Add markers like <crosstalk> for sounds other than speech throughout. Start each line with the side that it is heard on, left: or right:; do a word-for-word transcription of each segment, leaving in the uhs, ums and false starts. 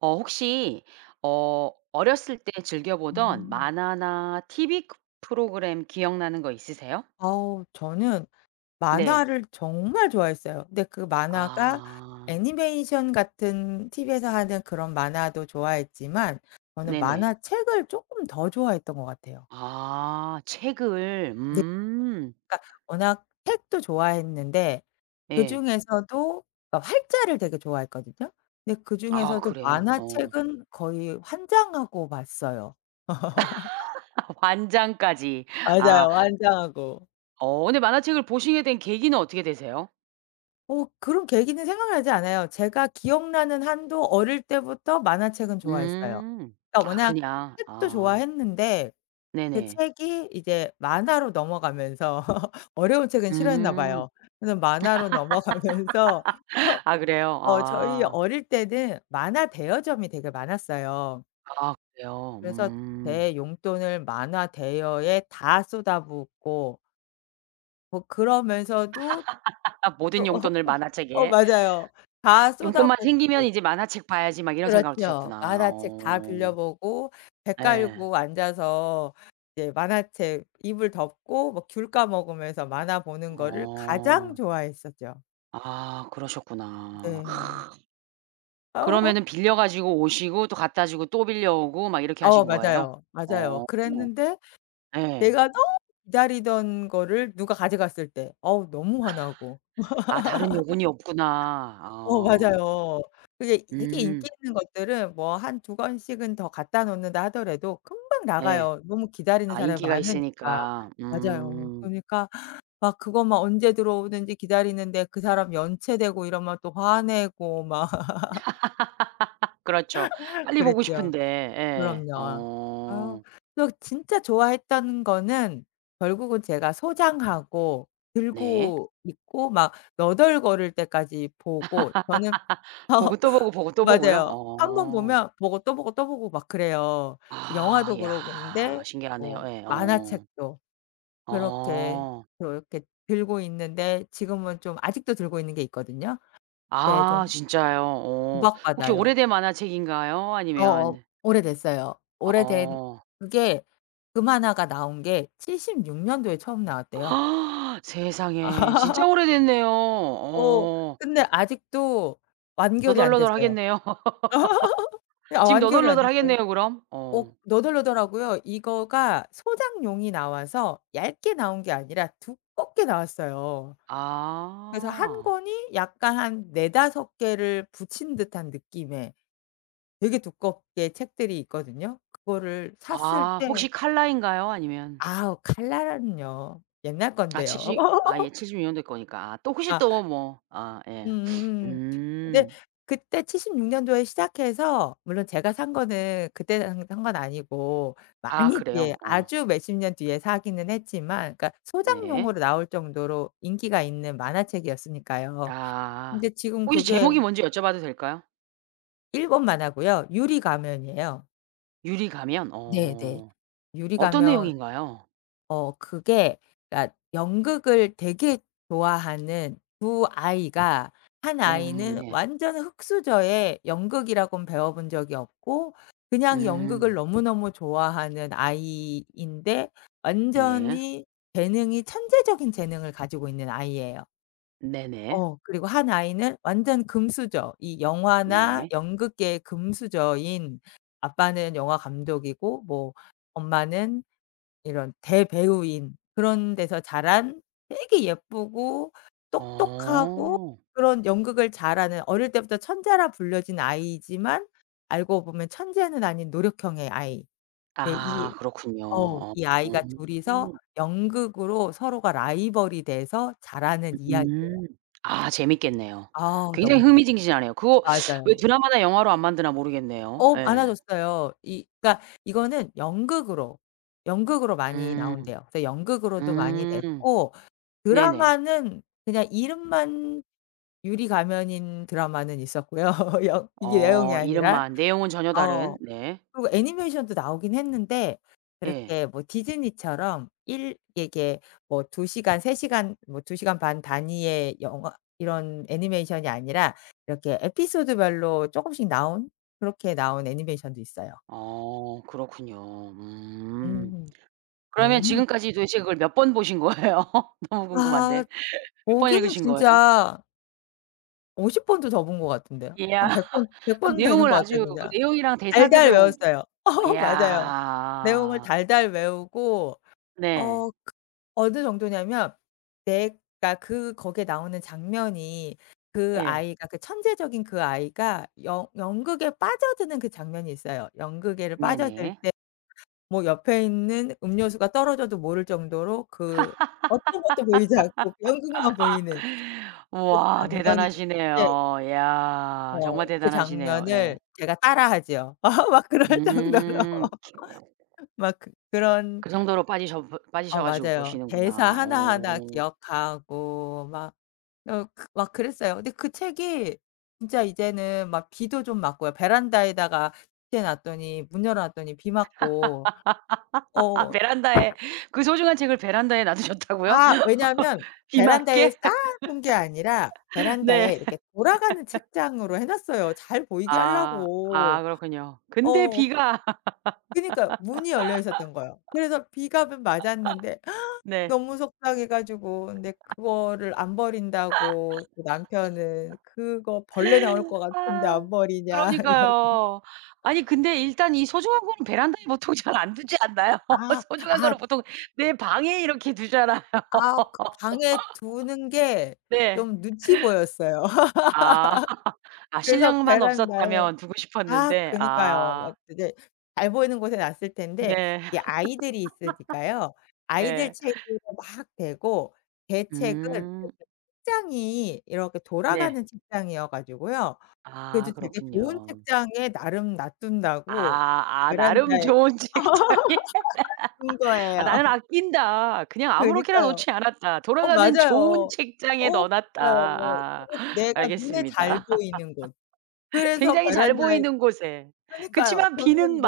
right: 어 혹시 어 어렸을 때 즐겨보던
left: 음.
right: 만화나 TV 그 프로그램 기억나는 거 있으세요?
left: 어우 저는
right: 네.
left: 만화를 정말 좋아했어요. 근데 그 만화가
right: 아.
left: 애니메이션 같은 TV에서 하는 그런 만화도 좋아했지만 저는
right: 네네.
left: 만화책을 쪼끔 더 좋아했던 것 같아요.
right: 아 책을.
left: 네.
right: 음.
left: 그러니까 워낙 책도 좋아했는데
right: 예.
left: 그중에서도 어 활자를 되게 좋아했거든요. 근데
right: 아
left: 그중에서도
right: 그래요? 어.
left: 만화책은 거의 환장하고 봤어요. <laughs>
right: <laughs> 환장까지 아.
left: 맞아요. 환장하고.
right: 어 근데 만화책을 보시게 된 계기는 어떻게 되세요?
left: 어 그런 계기는 생각나지 않아요. 제가 기억나는 한도 어릴 때부터 만화책은 좋아했어요.
right: 음.
left: 그러니까
right: 아
left: 워낙
right: 그냥.
left: 책도
right: 아.
left: 좋아했는데 그
right: 네네.
left: 책이 이제 만화로 넘어가면서 <laughs> 어려운 책은 싫어했나
right: 음.
left: 봐요. 그래서 만화로 넘어가면서 어
right: <laughs> 아 그래요?
left: 어 저희
right: 아.
left: 어릴 때는 만화 대여점이 되게 많았어요.
right: 아 그래요?
left: 그래서
right: 음.
left: 제 용돈을 만화 대여에 다 쏟아붓고 뭐 그러면서도
right: <laughs> 모든
left: 또 <laughs>
right: 용돈을
left: 어
right: 만화책에.
left: 맞아요. 다
right: 용돈만 생기면
left: 쏟아붓고.
right: '이제 만화책 봐야지.' 막 이런 생각을
left: 그렇죠.
right: 드셨구나.
left: 만화책 다
right: 어.
left: 빌려보고 배
right: 예.
left: 깔고 앉아서 이제 만화책 이불 덮고 뭐 귤 까먹으면서 만화 보는 거를 가장
right: 어.
left: 좋아했었죠.
right: 아 그러셨구나.
left: 네.
right: 그러면은
left: <laughs>
right: 빌려 가지고 오시고 또 갖다주고 또 빌려오고 막 이렇게
left: 어
right: 하신 거예요?
left: 맞아요. 맞아요.
right: 어
left: 그랬는데
right: 예.
left: 내가 너무 기다리던 거를 누가 가져갔을 때 어우 너무 화나고.
right: <laughs> 아 다른
left: <laughs>
right: 여분이 없구나.
left: 어
right: 아.
left: 맞아요. 그게 되게
right: 음.
left: 인기 있는 것들은 뭐 한 두 권씩은 더 갖다 놓는다 하더라도 금방
right: 예.
left: 나가요, 너무 기다리는
right: 아
left: 사람이
right: 인기가
left: 많으니까.
right: 있으니까.
left: 맞아요.
right: 음.
left: 그러니까 막 그거 막 언제 들어오는지 기다리는데 그 사람 연체되고 이러면 또 화내고 막 <laughs>
right: <laughs> 그렇죠.
left: <laughs>
right: 빨리 보고
left: 그랬죠.
right: 싶은데. 예.
left: 그럼요. 아
right: 어.
left: 그래서 진짜 좋아했던 거는 결국은 제가 소장하고
right: 네.
left: 들고 있고 막 너덜거릴 때까지 보고 저는
right: <laughs> 보고 또 보고, 보고
left: <laughs>
right: 또 보고요?
left: 맞아요. 한 번
right: 어.
left: 보면 보고 또 보고, 또 보고 막 그래요.
right: 아.
left: 영화도 그러고
right: 야
left: 근데
right: 신기하네요.
left: 뭐
right: 예. 어.
left: 만화책도 그렇게
right: 어.
left: 그렇게 들고 있는데 지금은 좀 아직도 들고 있는 게 있거든요. 네
right: 아
left: 좀
right: 진짜요. 오. 혹시
left: 구박받아요.
right: 오래된 만화책인가요?
left: 어어
right: 아니면
left: 오래됐어요. 오래된
right: 어.
left: 그게 그 만화가 나온 게 칠십육 년도에 처음 나왔대요.
right: <gasps> 세상에. 진짜
left: <laughs>
right: 오래됐네요.
left: 어
right: 어.
left: 근데 아직도 완결이 안 됐어요.
right: 너덜너덜하겠네요.
left: <laughs>
right: <laughs>
left: 아
right: 지금
left: 완결이 안 됐어요.
right: 너덜너덜하겠네요, 그럼?
left: 어
right: 어.
left: 너덜너덜하고요. 이거가 소장용이 나와서 얇게 나온 게 아니라 두껍게 나왔어요. 그래서 한
right: 아.
left: 권이 약간 한 네다섯 개를 붙인 듯한 느낌의 되게 두껍게 책들이 있거든요. 그거를 샀을
right: 아
left: 때
right: 혹시 칼라인가요? 아니면
left: 아우 칼라라는요. 옛날
right: 아
left: 건데요.
right: 칠십 아 예
left: <laughs>
right: 칠십육 년도 거니까 아 또 혹시
left: 아.
right: 또 뭐 아 예. <sniffs>
left: 음음음. 근데
right: 음.
left: 그때 칠십육 년도에 시작해서 물론 제가 산 거는 그때 산 산 건 아니고
right: 아
left: 많이 뒤에
right: 그래요. 어.
left: 아주 몇십 년 뒤에 사기는 했지만 그러니까
right: 네.
left: 소장용으로 나올 정도로 인기가 있는 만화책이었으니까요.
right: 아.
left: 근데 지금
right: 혹시
left: 그게
right: 제목이 뭔지 여쭤봐도 될까요?
left: 일본 만화고요. 유리 가면이에요.
right: 유리가면.
left: 네네.
right: 어.
left: 유리
right: 어떤
left: 가면
right: 내용인가요?
left: 어 그게 그러니까 연극을 되게 좋아하는 두 아이가 한
right: 음
left: 아이는
right: 네.
left: 완전 흙수저에 연극이라곤 배워본 적이 없고 그냥 연극을
right: 음.
left: 너무너무 좋아하는 아이인데
right: 네.
left: 완전히 재능이 천재적인 재능을 가지고 있는 아이예요.
right: 네네.
left: 어 그리고 한 아이는 완전 금수저. 이 영화나
right: 네.
left: 연극계의 금수저인 아빠는 영화감독이고 뭐 엄마는 이런 대배우인 그런 데서 자란 되게 예쁘고 똑똑하고
right: 어.
left: 그런 연극을 잘 하는 어릴 때부터 천재라 불려진 아이이지만 알고 보면 천재는 아닌 노력형의 아이. 네
right: 아
left: 이
right: 그렇군요.
left: 어우 이 아이가 둘 이서
right: 어.
left: 연극으로 서로가 라이벌이 돼서 자라는 이야기예요.
right: 음. 아 재밌겠네요.
left: 아우
right: 굉장히
left: 너무 넙
right: 흥미진진하네요. 그거 <sucks teeth> 왜
left: 맞아요.
right: 드라마나 영화로 안 만드나 모르겠네요.
left: 어
right: 예.
left: 많아졌어요. 이 그니까 이거는 연극으로, 연극으로 많이
right: 음.
left: 나온대요. 그래서 연극으로도 많이
right: 음.
left: 냈고
right: 네네.
left: 드라마는 그냥 이름만 유리 가면인 드라마는 있었고요. <laughs> 여 이게 내용이
right: 어
left: 아니라
right: 이름만. 내용은 전혀 다른
left: 어
right: 네.
left: 그리고 애니메이션도 나오긴 했는데
right: 예.
left: 그렇게 뭐 디즈니처럼 일 이렇게 두 시간, 세 시간, 뭐 두 시간 반 단위의 영화 이런 애니메이션이 아니라 이렇게 에피소드 별로 쪼금씩 나온 그렇게 나온 애니메이션도 있어요.
right: 어 그렇군요. 음.
left: 음.
right: 그러면
left: 너무
right: 지금까지 도대체 그걸 몇 번 보신 거예요? 너무 궁금한데.
left: 아
right: 몇 번
left: 보기는
right: 읽으신 거예요?
left: 진짜 오십 번도 더 본 것 같은데요?
right: 이야.
left: 한 백 번,
right: <laughs>
left: 백
right: 그럼
left: 번 되는
right: 내용을
left: 거 같아요
right: 아주 그
left: 진짜.
right: 내용이랑
left: 달달
right: 대사들을 옴
left: 외웠어요. <laughs> 맞아요. 내용을
right: 이야.
left: 달달 외우고
right: 네.
left: 어 그 어느 정도냐 하면 백 그러니까 그 거기에 나오는 장면이 그
right: 예.
left: 아이가 그 천재적인 그 아이가 연 연극에 빠져드는 그 장면이 있어요. 연극에를 빠져들
right: 네네.
left: 때 뭐 옆에 있는 음료수가 떨어져도 모를 정도로 그 어떤 것도 보이지 않고 연극만 보이는
right: <laughs>
left: 그
right: 우와
left: 장면이 있는데
right: 대단하시네요. 야
left: 어
right: 정말
left: 그
right: 대단하시네요.
left: 장면을
right: 예.
left: 제가 따라 하지요. <laughs> 막 그럴 정도로
right: 음.
left: <laughs> 막 그 그런
right: 그 정도로 빠지셔 브
left: 어
right: 빠지셔 가지고
left: 맞아요. 대사
right: 보시는구나.
left: 하나하나
right: 어.
left: 기억하고 막 어 그 막 그랬어요. 근데 그 책이 진짜 이제는 막 비도 좀 맞고요. 베란다에다가 <unintelligible> 놨더니 문 열어 놨더니 비 맞고
right: <laughs>
left: 어.
right: 베란다에 그 소중한 책을 베란다에 놔두셨다고요?
left: 아 왜냐하면
right: 비
left: 베란다에
right: 맞게?
left: 쌓아 놓은 게 아니라
right: <laughs> 네.
left: 베란다에 이렇게 돌아가는
right: <laughs>
left: 책장으로 해 놨어요 잘 보이게
right: 아.
left: 하려고.
right: 아 그렇군요. 근데
left: 어.
right: 비가
left: 그니까요. 문이 열려 있었던 거예요. 그래서 비갑은 맞았는데
right: <laughs>
left: <gasps>
right: 네.
left: 너무 속상해 가지고 근데
right: <laughs>
left: 그거를 안 버린다고 그 남편은
right: <laughs>
left: "그거 벌레 나올 거 같은데
right: 아.
left: 안 버리냐." 이러고.
right: 그러니까요. 아니
left: <laughs>
right: 근데 일단 이 소중한 거는 베란다에 보통 잘 안 두지 않나요?
left: 아
right: <laughs> 소중한
left: 아.
right: 거는 보통 내 방에 이렇게 두잖아요.
left: 아 그 방에 두는
right: <laughs>
left: 게
right: 네.
left: 좀 눈치 보였어요.
right: 아. <laughs>
left: <laughs>
right: 아
left: 그래서
right: 신랑만
left: 베란다에
right: 없었다면 두고
left: 아
right: 싶었는데.
left: 그니까요.
right: 아.
left: 막 그게 잘 보이는 곳에 놨을 텐데
right: 네.
left: 이 아이들이 있으니까요.
right: <laughs>
left: 아이들
right: 예.
left: 책으로 막 대고 제 책은 이렇게
right: 음.
left: 책장이 이렇게
right: 네.
left: 돌아가는 책장이어 가지고요.
right: 아
left: 그래도 되게 좋은
right: 그렇군요.
left: 책장에 나름 놔둔다고
right: 아. 아 나름
left: 베란다에
right: 좋은 책장에.
left: <laughs> 둔
right: <laughs> 아
left: 거예요.
right: 나는 아낀다. 그냥 아무렇게나
left: 그니까요.
right: 놓지 않았다.
left: 어
right: 돌아가는 좋은
left: 맞아요.
right: 책장에
left: 어
right: 넣어 놨다.
left: 맞아요.
right: 아
left: 그리고 내가 눈에 잘
right: 알겠습니다.
left: 보이는 곳.
right: <laughs>
left: 그래서
right: 굉장히 잘
left: 베란다에
right: 보이는 곳에.
left: 그니까요.
right: 그치만 비는
left: 뒀는데.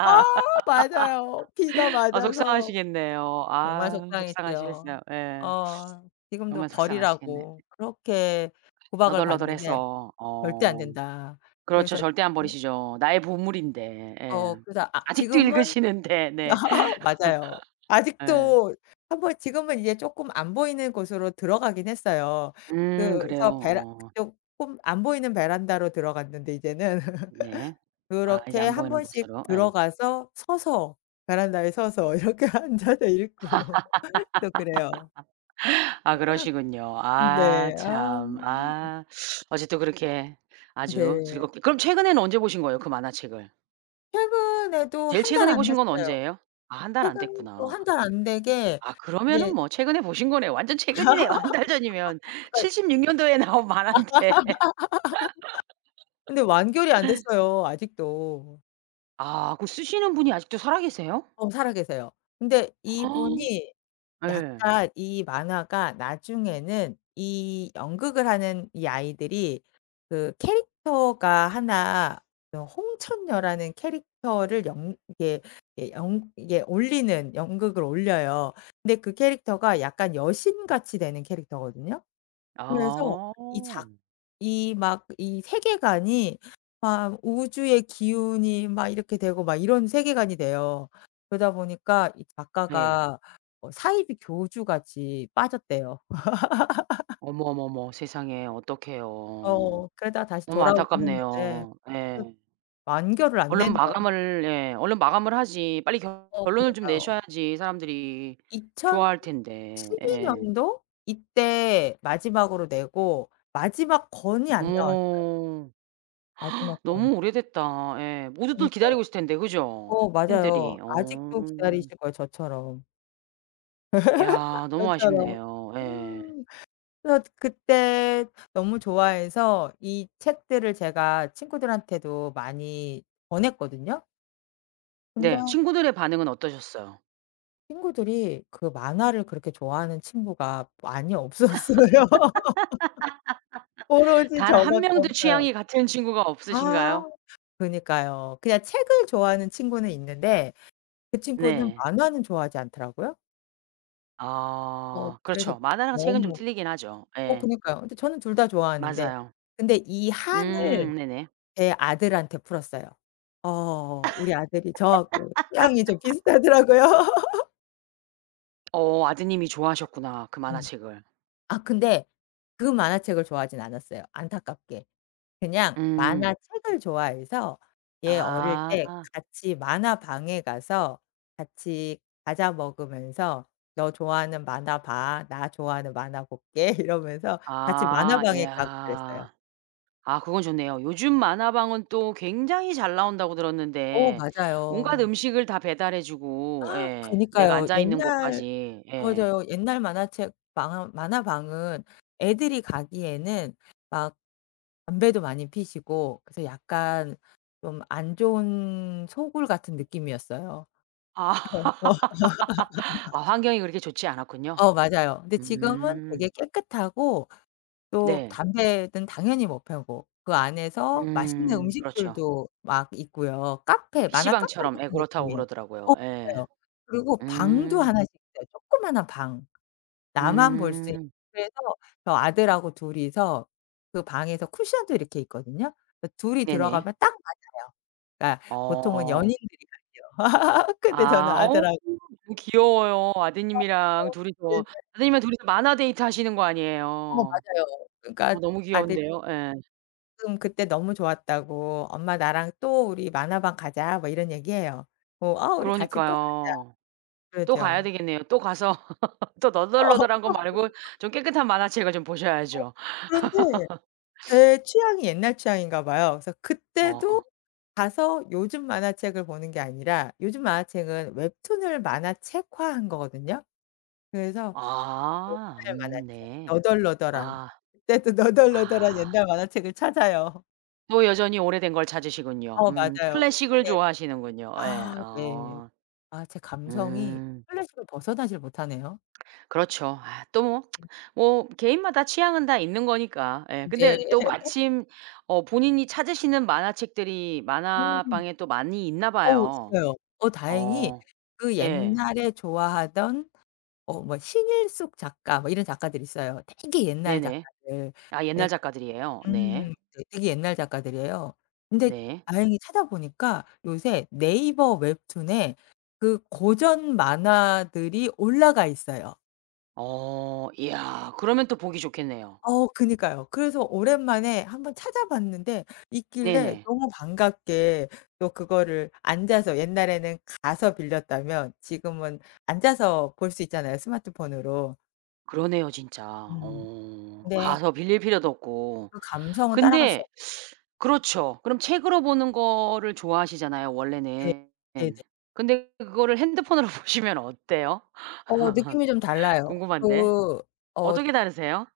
left: 아 맞아요. 비가
right: <laughs> 아
left: 맞아서
right: 속상하시겠네요.
left: 정말
right: 아
left: 속상했죠.
right: 속상하시겠어요. 예.
left: 어 지금도
right: 정말 속상하시겠네.
left: 버리라고 그렇게 구박을 받는데
right: 너덜너덜해서
left: "절대 안
right: 어.
left: 된다."
right: 그렇죠.
left: 그래서
right: 절대 안
left: 뭐
right: 버리시죠 나의 보물인데. 예.
left: 어 그래서 아
right: 아직도
left: 지금은
right: 읽으시는데. 네.
left: <laughs> 맞아요.
right: <laughs> 예.
left: 아직도 한 번 지금은 이제 쪼끔 안 보이는 곳으로 들어가긴 했어요.
right: 음 그래요.
left: 그래서 베라
right: 어.
left: 쪼끔 안 보이는 베란다로 들어갔는데 이제는.
right: 네.
left: <laughs>
right: 아 이제
left: 그렇게
right: 안
left: 한
right: 보이는
left: 번씩
right: 곳으로. 예.
left: 들어가서 서서 베란다에 서서 이렇게 앉아서 읽고 또 그래요.
right: <laughs> 아 그러시군요.
left: <laughs> 음
right: 아
left: 네. 아
right: 참
left: 음.
right: 아. 아직도 그렇게 아주
left: 네.
right: 즐겁게 그럼 최근에는 언제 보신 거예요 그 만화책을?
left: 최근에도
right: 제일
left: 한 달
right: 최근에
left: 안
right: 보신 건
left: 됐어요.
right: 언제예요? 아 한 달 안
left: 최근도
right: 됐구나.
left: 한 달 안 되게
right: 아 그러면은
left: 인제
right: 뭐 최근에 보신 거네요. 완전 최근이네요 한 달 전이면.
left: <laughs> 거의
right: 칠십육 년도에 나온
left: <laughs>
right: 만화인데.
left: 근데 완결이 안
right: <laughs>
left: 됐어요 아직도.
right: 아 그 쓰시는 분이 아직도 살아 계세요?
left: 어 살아 계세요. 근데
right: <gasps>
left: 이분이
right: 예.
left: 약간 이 만화가 나중에는 이 연극을 하는 이 아이들이 그 캐릭터가 하나 요 홍천녀라는 캐릭터를 연 이게 예 연 이게 올리는 연극을 올려요. 근데 그 캐릭터가 약간 여신 같이 되는 캐릭터거든요? 그래서
right: 아.
left: 이 작 이 막 이 세계관이 막 우주의 기운이 막 이렇게 되고 막 이런 세계관이 돼요. 그러다 보니까 이
right: 네.
left: 작가가 어 사이비 교주같이 빠졌대요. <laughs>
right: 어머, 어머, 어머 세상에 어떡해요.
left: 어 그러다가 다시
right: 너무
left: 돌아오긴 했는데.
right: 안타깝네요.
left: 그
right: 예.
left: 완결을 안
right: 얼른
left: 내네요.
right: 마감을 예 얼른 마감을 하지. 빨리 결
left: 어
right: 결론을 좀
left: 그니까요.
right: 내셔야지 사람들이 좋아할 텐데.
left: 이천십이
right: 예.
left: 년도? 이때 마지막으로 내고 마지막 권이 안 나왔어요.
right: 어머.
left: 마지막
right: <gasps>
left: 권.
right: 너무 오래됐다. 예. 모두들
left: 그니까요.
right: 기다리고 있을 텐데 그죠?
left: 어 맞아요.
right: 팬들이. 어.
left: 아직도 기다리실 거예요 저처럼. <laughs> 아
right: 이야 너무
left: 맞아요.
right: 아쉽네요. 예.
left: 음. 그래서 그때 너무 좋아해서 이 책들을 제가 친구들한테도 많이 권했거든요? 근데
right: 네 친구들의 반응은 어떠셨어요?
left: 친구들이 그 만화를 그렇게 좋아하는 친구가 많이 없었어요. <laughs>
right: <laughs>
left: 오로지
right: 단
left: 저
right: 한
left: 밖에
right: 명도
left: 없어요.
right: 취향이 같은 친구가
left: 아
right: 없으신가요?
left: 그니까요. 그냥 책을 좋아하는 친구는 있는데 그 친구는
right: 네.
left: 만화는 좋아하지 않더라고요. 어
right: 아.
left: 그래서
right: 그렇죠. 만화랑 책은 좀
left: 너무.
right: 틀리긴 하죠.
left: 어
right: 예.
left: 그니까요. 근데 저는 둘 다 좋아하는데
right: 맞아요.
left: 근데 이 한을
right: 음 네네.
left: 제 아들한테 풀었어요. 어 우리 아들이 저하고 취향이 좀
right: <laughs>
left: 비슷하더라고요. <laughs>
right: 어 아드님이 좋아하셨구나 그
left: 음.
right: 만화책을.
left: 아 근데 그 만화책을 좋아하진 않았어요 안타깝게. 그냥
right: 음.
left: 만화책을 좋아해서 얘 어릴 때
right: 아.
left: 같이 만화방에 가서 같이 과자 먹으면서 "너 좋아하는 만화 봐. 나 좋아하는 만화 볼게." 이러면서 같이
right: 아.
left: 만화방에 가고 그랬어요.
right: 이야. 아 그건 좋네요. 요즘 만화방은 또 굉장히 잘 나온다고
left: 어
right: 들었는데 온갖
left: 맞아요.
right: 음식을 다 배달해 주고
left: <gasps>
right: 예. 내가
left: 그니까요.
right: 앉아있는
left: 옛날
right: 곳까지. 예.
left: 맞아요. 옛날 만화책 방은 만화방은 애들이 가기에는 막 담배도 많이 피시고 그래서 약간 좀 안 좋은 소굴 같은 느낌이었어요.
right: 아. <laughs> 아
left: <laughs>
right: 환경이 그렇게 좋지 않았군요.
left: 어 맞아요. 근데 지금은
right: 음.
left: 되게 깨끗하고 또
right: 네.
left: 담배는 당연히 못 펴고 그 안에서 맛있는
right: 음. 그렇죠.
left: 음식들도 막 있고요. 카페 만화 카페
right: PC방처럼.
left: 같은
right: 예 그렇다고
left: 느낌이에요. 어
right: 그러더라고요. 예.
left: 맞아요. 그리고 방도
right: 음.
left: 하나 씩 있어요 조그마한 방. 나만 볼 수 있
right: 음.
left: <unintelligible> 그래서 저 아들하고 둘 이서 그 방에서 쿠션도 이렇게 있거든요. 그 둘 이
right: 네네.
left: 들어가면 딱 맞아요. 그러니까 보통은
right: 어.
left: 연인들이 가죠. <laughs> 근데 저는
right: 아 어우
left: 아들하
right: 귀여워요
left: 아
right: 아드님이랑
left: 어
right: 둘 이서.
left: 네네.
right: 아드님이랑 둘 이서 만화 데이트 하시는 거
left: 어
right: 아니에요.
left: 맞아요. 그러니까
right: 어 너무
left: 아들이
right: 귀여운데요. 예.
left: 응. "그때 너무 좋았다."고. "엄마 나랑 또 우리 만화방 가자." 뭐 이런 얘기 해요. 뭐 "아 우리 같이 또 가자."
right: 그러니까요. 또 가야
left: 그러죠.
right: 되겠네요. 또 가서 <laughs> 또 너덜너덜한 거 말고 좀
left: <laughs>
right: 깨끗한 만화책을 좀
left: 어
right: 보셔야죠.
left: 그런데
right: <laughs> <sniffs>
left: 제 취향이 옛날 취향인가 봐요. 그래서 그때도
right: 어.
left: 가서 요즘 만화책을 보는 게 아니라 요즘 만화책은 웹툰을 만화책화 한 거거든요. 그래서
right: 아.
left: 옛날 만화책
right: 음 네.
left: 너덜너덜한.
right: 아.
left: 그때도 너덜너덜한
right: 아.
left: 옛날 만화책을 찾아요.
right: 또 여전히 오래된 걸 찾으시군요.
left: 어
right: 음
left: 맞아요.
right: 클래식을
left: 고게
right: 좋아하시는군요. 예.
left: 아 네.
right: 어.
left: 아 제 감성이
right: 음.
left: 클래식을 벗어나질 못하네요.
right: 그렇죠. 아 또 뭐
left: 음.
right: <tsk> 뭐 개인마다 취향은 다 있는 거니까. 예
left: 네.
right: 근데 또
left: <laughs>
right: 마침 어 본인이 찾으시는 만화책들이
left: 음.
right: 만화방에 또 많이 있나
left: 어
right: 봐요.
left: 있어요. 어 다행히
right: 어.
left: 그
right: 예.
left: 옛날에 좋아하던 어 뭐 신일숙 작가 뭐 이런 작가들이 있어요, 되게 옛날
right: 네네.
left: 작가들.
right: 아 옛날
left: 근데
right: 작가들이에요? 네.
left: 음 되 되게 옛날 작가들이에요. 근데
right: 네.
left: 다행히 찾아보니까 요새 네이버 웹툰에 그 고전 만화들이 올라가 있어요.
right: 어. 이야. 그러면 또 보기 좋겠네요.
left: 어 그니까요. 그래서 오랜만에 한번 찾아봤는데 있길래
right: 네네.
left: 너무 반갑게 또 그거를 앉아서 옛날에는 가서 빌렸다면 지금은 앉아서 볼 수 있잖아요, 스마트폰으로.
right: 그러네요, 진짜.
left: 음.
right: 어.
left: 근데
right: 가서 빌릴 필요도 없고.
left: 그 감성은 따라갈 수
right: 근데
left: 없어
right: <sucks teeth> 그렇죠. 그럼 책으로 보는 거를 좋아하시잖아요,
left: 네.
right: 원래는.
left: 네네.
right: 근데 그거를 핸드폰으로 보시면 어때요?
left: 어 느낌이 좀
right: <laughs>
left: 달라요.
right: 궁금한데.
left: 그 어
right: 어떻게 다르세요?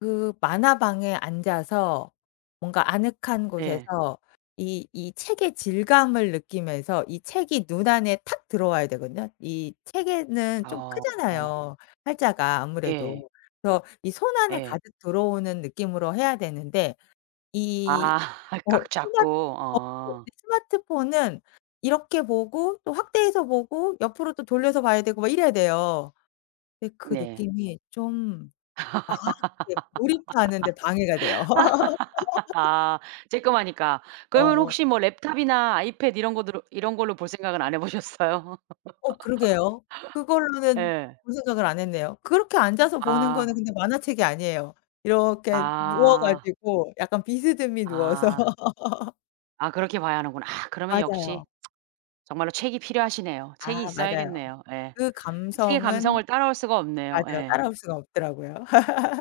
left: 그 만화방에 앉아서 뭔가 아늑한
right: 예.
left: 곳에서 이 이 책의 질감을 느끼면서 이 책이 눈 안에 탁 들어와야 되거든요. 이 책에는 좀
right: 아.
left: 크잖아요, 활자가
right: 예.
left: 아무래도. 그래서 이 손 안에
right: 예.
left: 가득 들어오는 느낌으로 해야 되는데 이
right: 아. <laughs>
left: 어
right: 꽉
left: 스마트
right: 잡고
left: 어
right: 어.
left: <unintelligible> 스마트폰은 이렇게 보고 또 확대해서 보고 옆으로 또 돌려서 봐야 되고 막 이래야 돼요. 왜 그
right: 네.
left: 느낌이 좀 막 이렇게 몰입하는데 방해가 돼요.
right: <laughs>
left: <laughs>
right: 아 쬐그마니까. 그러면
left: 어.
right: 혹시 뭐 랩톱이나 아이패드 이런 것들 이런 걸로 볼 생각은 안 해 보셨어요? <laughs>
left: 어 그러게요. 그걸로는
right: 예.
left: 그런 생각을 안 했네요. 그렇게 앉아서 보는
right: 아.
left: 거는 근데 만화책이 아니에요. 이렇게 누워
right: 아.
left: 가지고, 약간 비스듬히 누워서.
right: 아.
left: <laughs>
right: 아 그렇게 봐야 하는구나. 아 그러면 역시
left: 맞아요.
right: <tsk> 정말로 책이 필요하시네요.
left: 아
right: 책이
left: 맞아요.
right: 있어야겠네요. 예
left: 그
right: 책의
left: 감성은
right: 감성을 따라올 수가 없네요.
left: 맞아요.
right: 예.
left: 따라올 수가 없더라고요.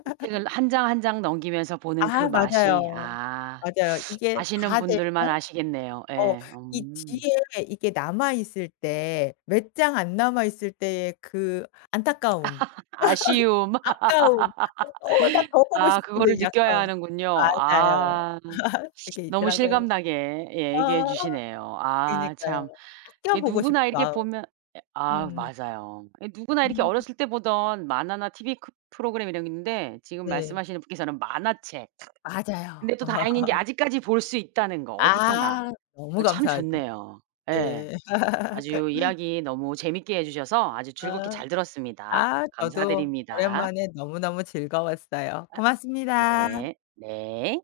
right: 이 책을 한 장 한 장 넘기면서 보는 그
left: 아
right: 맛이
left: 맞아요.
right: 아
left: 맞아요. 이게
right: 아시는
left: 다
right: 분들만
left: 되면
right: 아시겠네요.
left: 어
right: 예
left: 이
right: 음.
left: 뒤에 이게 남아있을 때, 몇 장 안 남아 있을 때의 그 안타까움,
right: <laughs> 아쉬움.
left: <laughs> 아까움, "어 나
right: <laughs>
left: 더 보고
right: 아
left: 싶은데."
right: 그거를
left: 이
right: 느껴야
left: 아까움.
right: 하는군요.
left: 맞아요.
right: 아
left: <laughs> 그게
right: 너무
left: 있더라고요.
right: 실감나게 예 얘기해
left: 아
right: 주시네요. 아
left: 그러니까요,
right: 참. 예
left: 아껴보고
right: 누구나
left: 싶은
right: 이렇게
left: 마음.
right: 보면 예 아
left: 음.
right: 맞아요. 이 누구나 이렇게
left: 음.
right: 어렸을 때 보던 만화나 TV 크 프로그램 이런 게 있는데 지금
left: 네.
right: 말씀하시는 분께서는 만화책 근데
left: 맞아요.
right: 또 다행인 게
left: <laughs>
right: 아직까지 볼 수 있다는 거, 어디서나.
left: 아 너무
right: 어 참
left: 감사하죠.
right: 좋네요. 예
left: 네.
right: 아주
left: <laughs>
right: 이야기 너무 재밌게 해 주셔서 아주 즐겁게
left: 아.
right: 잘 들었습니다.
left: 아 저도
right: 감사드립니다.
left: 오랜만에 너무너무 즐거웠어요.
right: 아,
left: 고맙습니다.
right: 네. 네.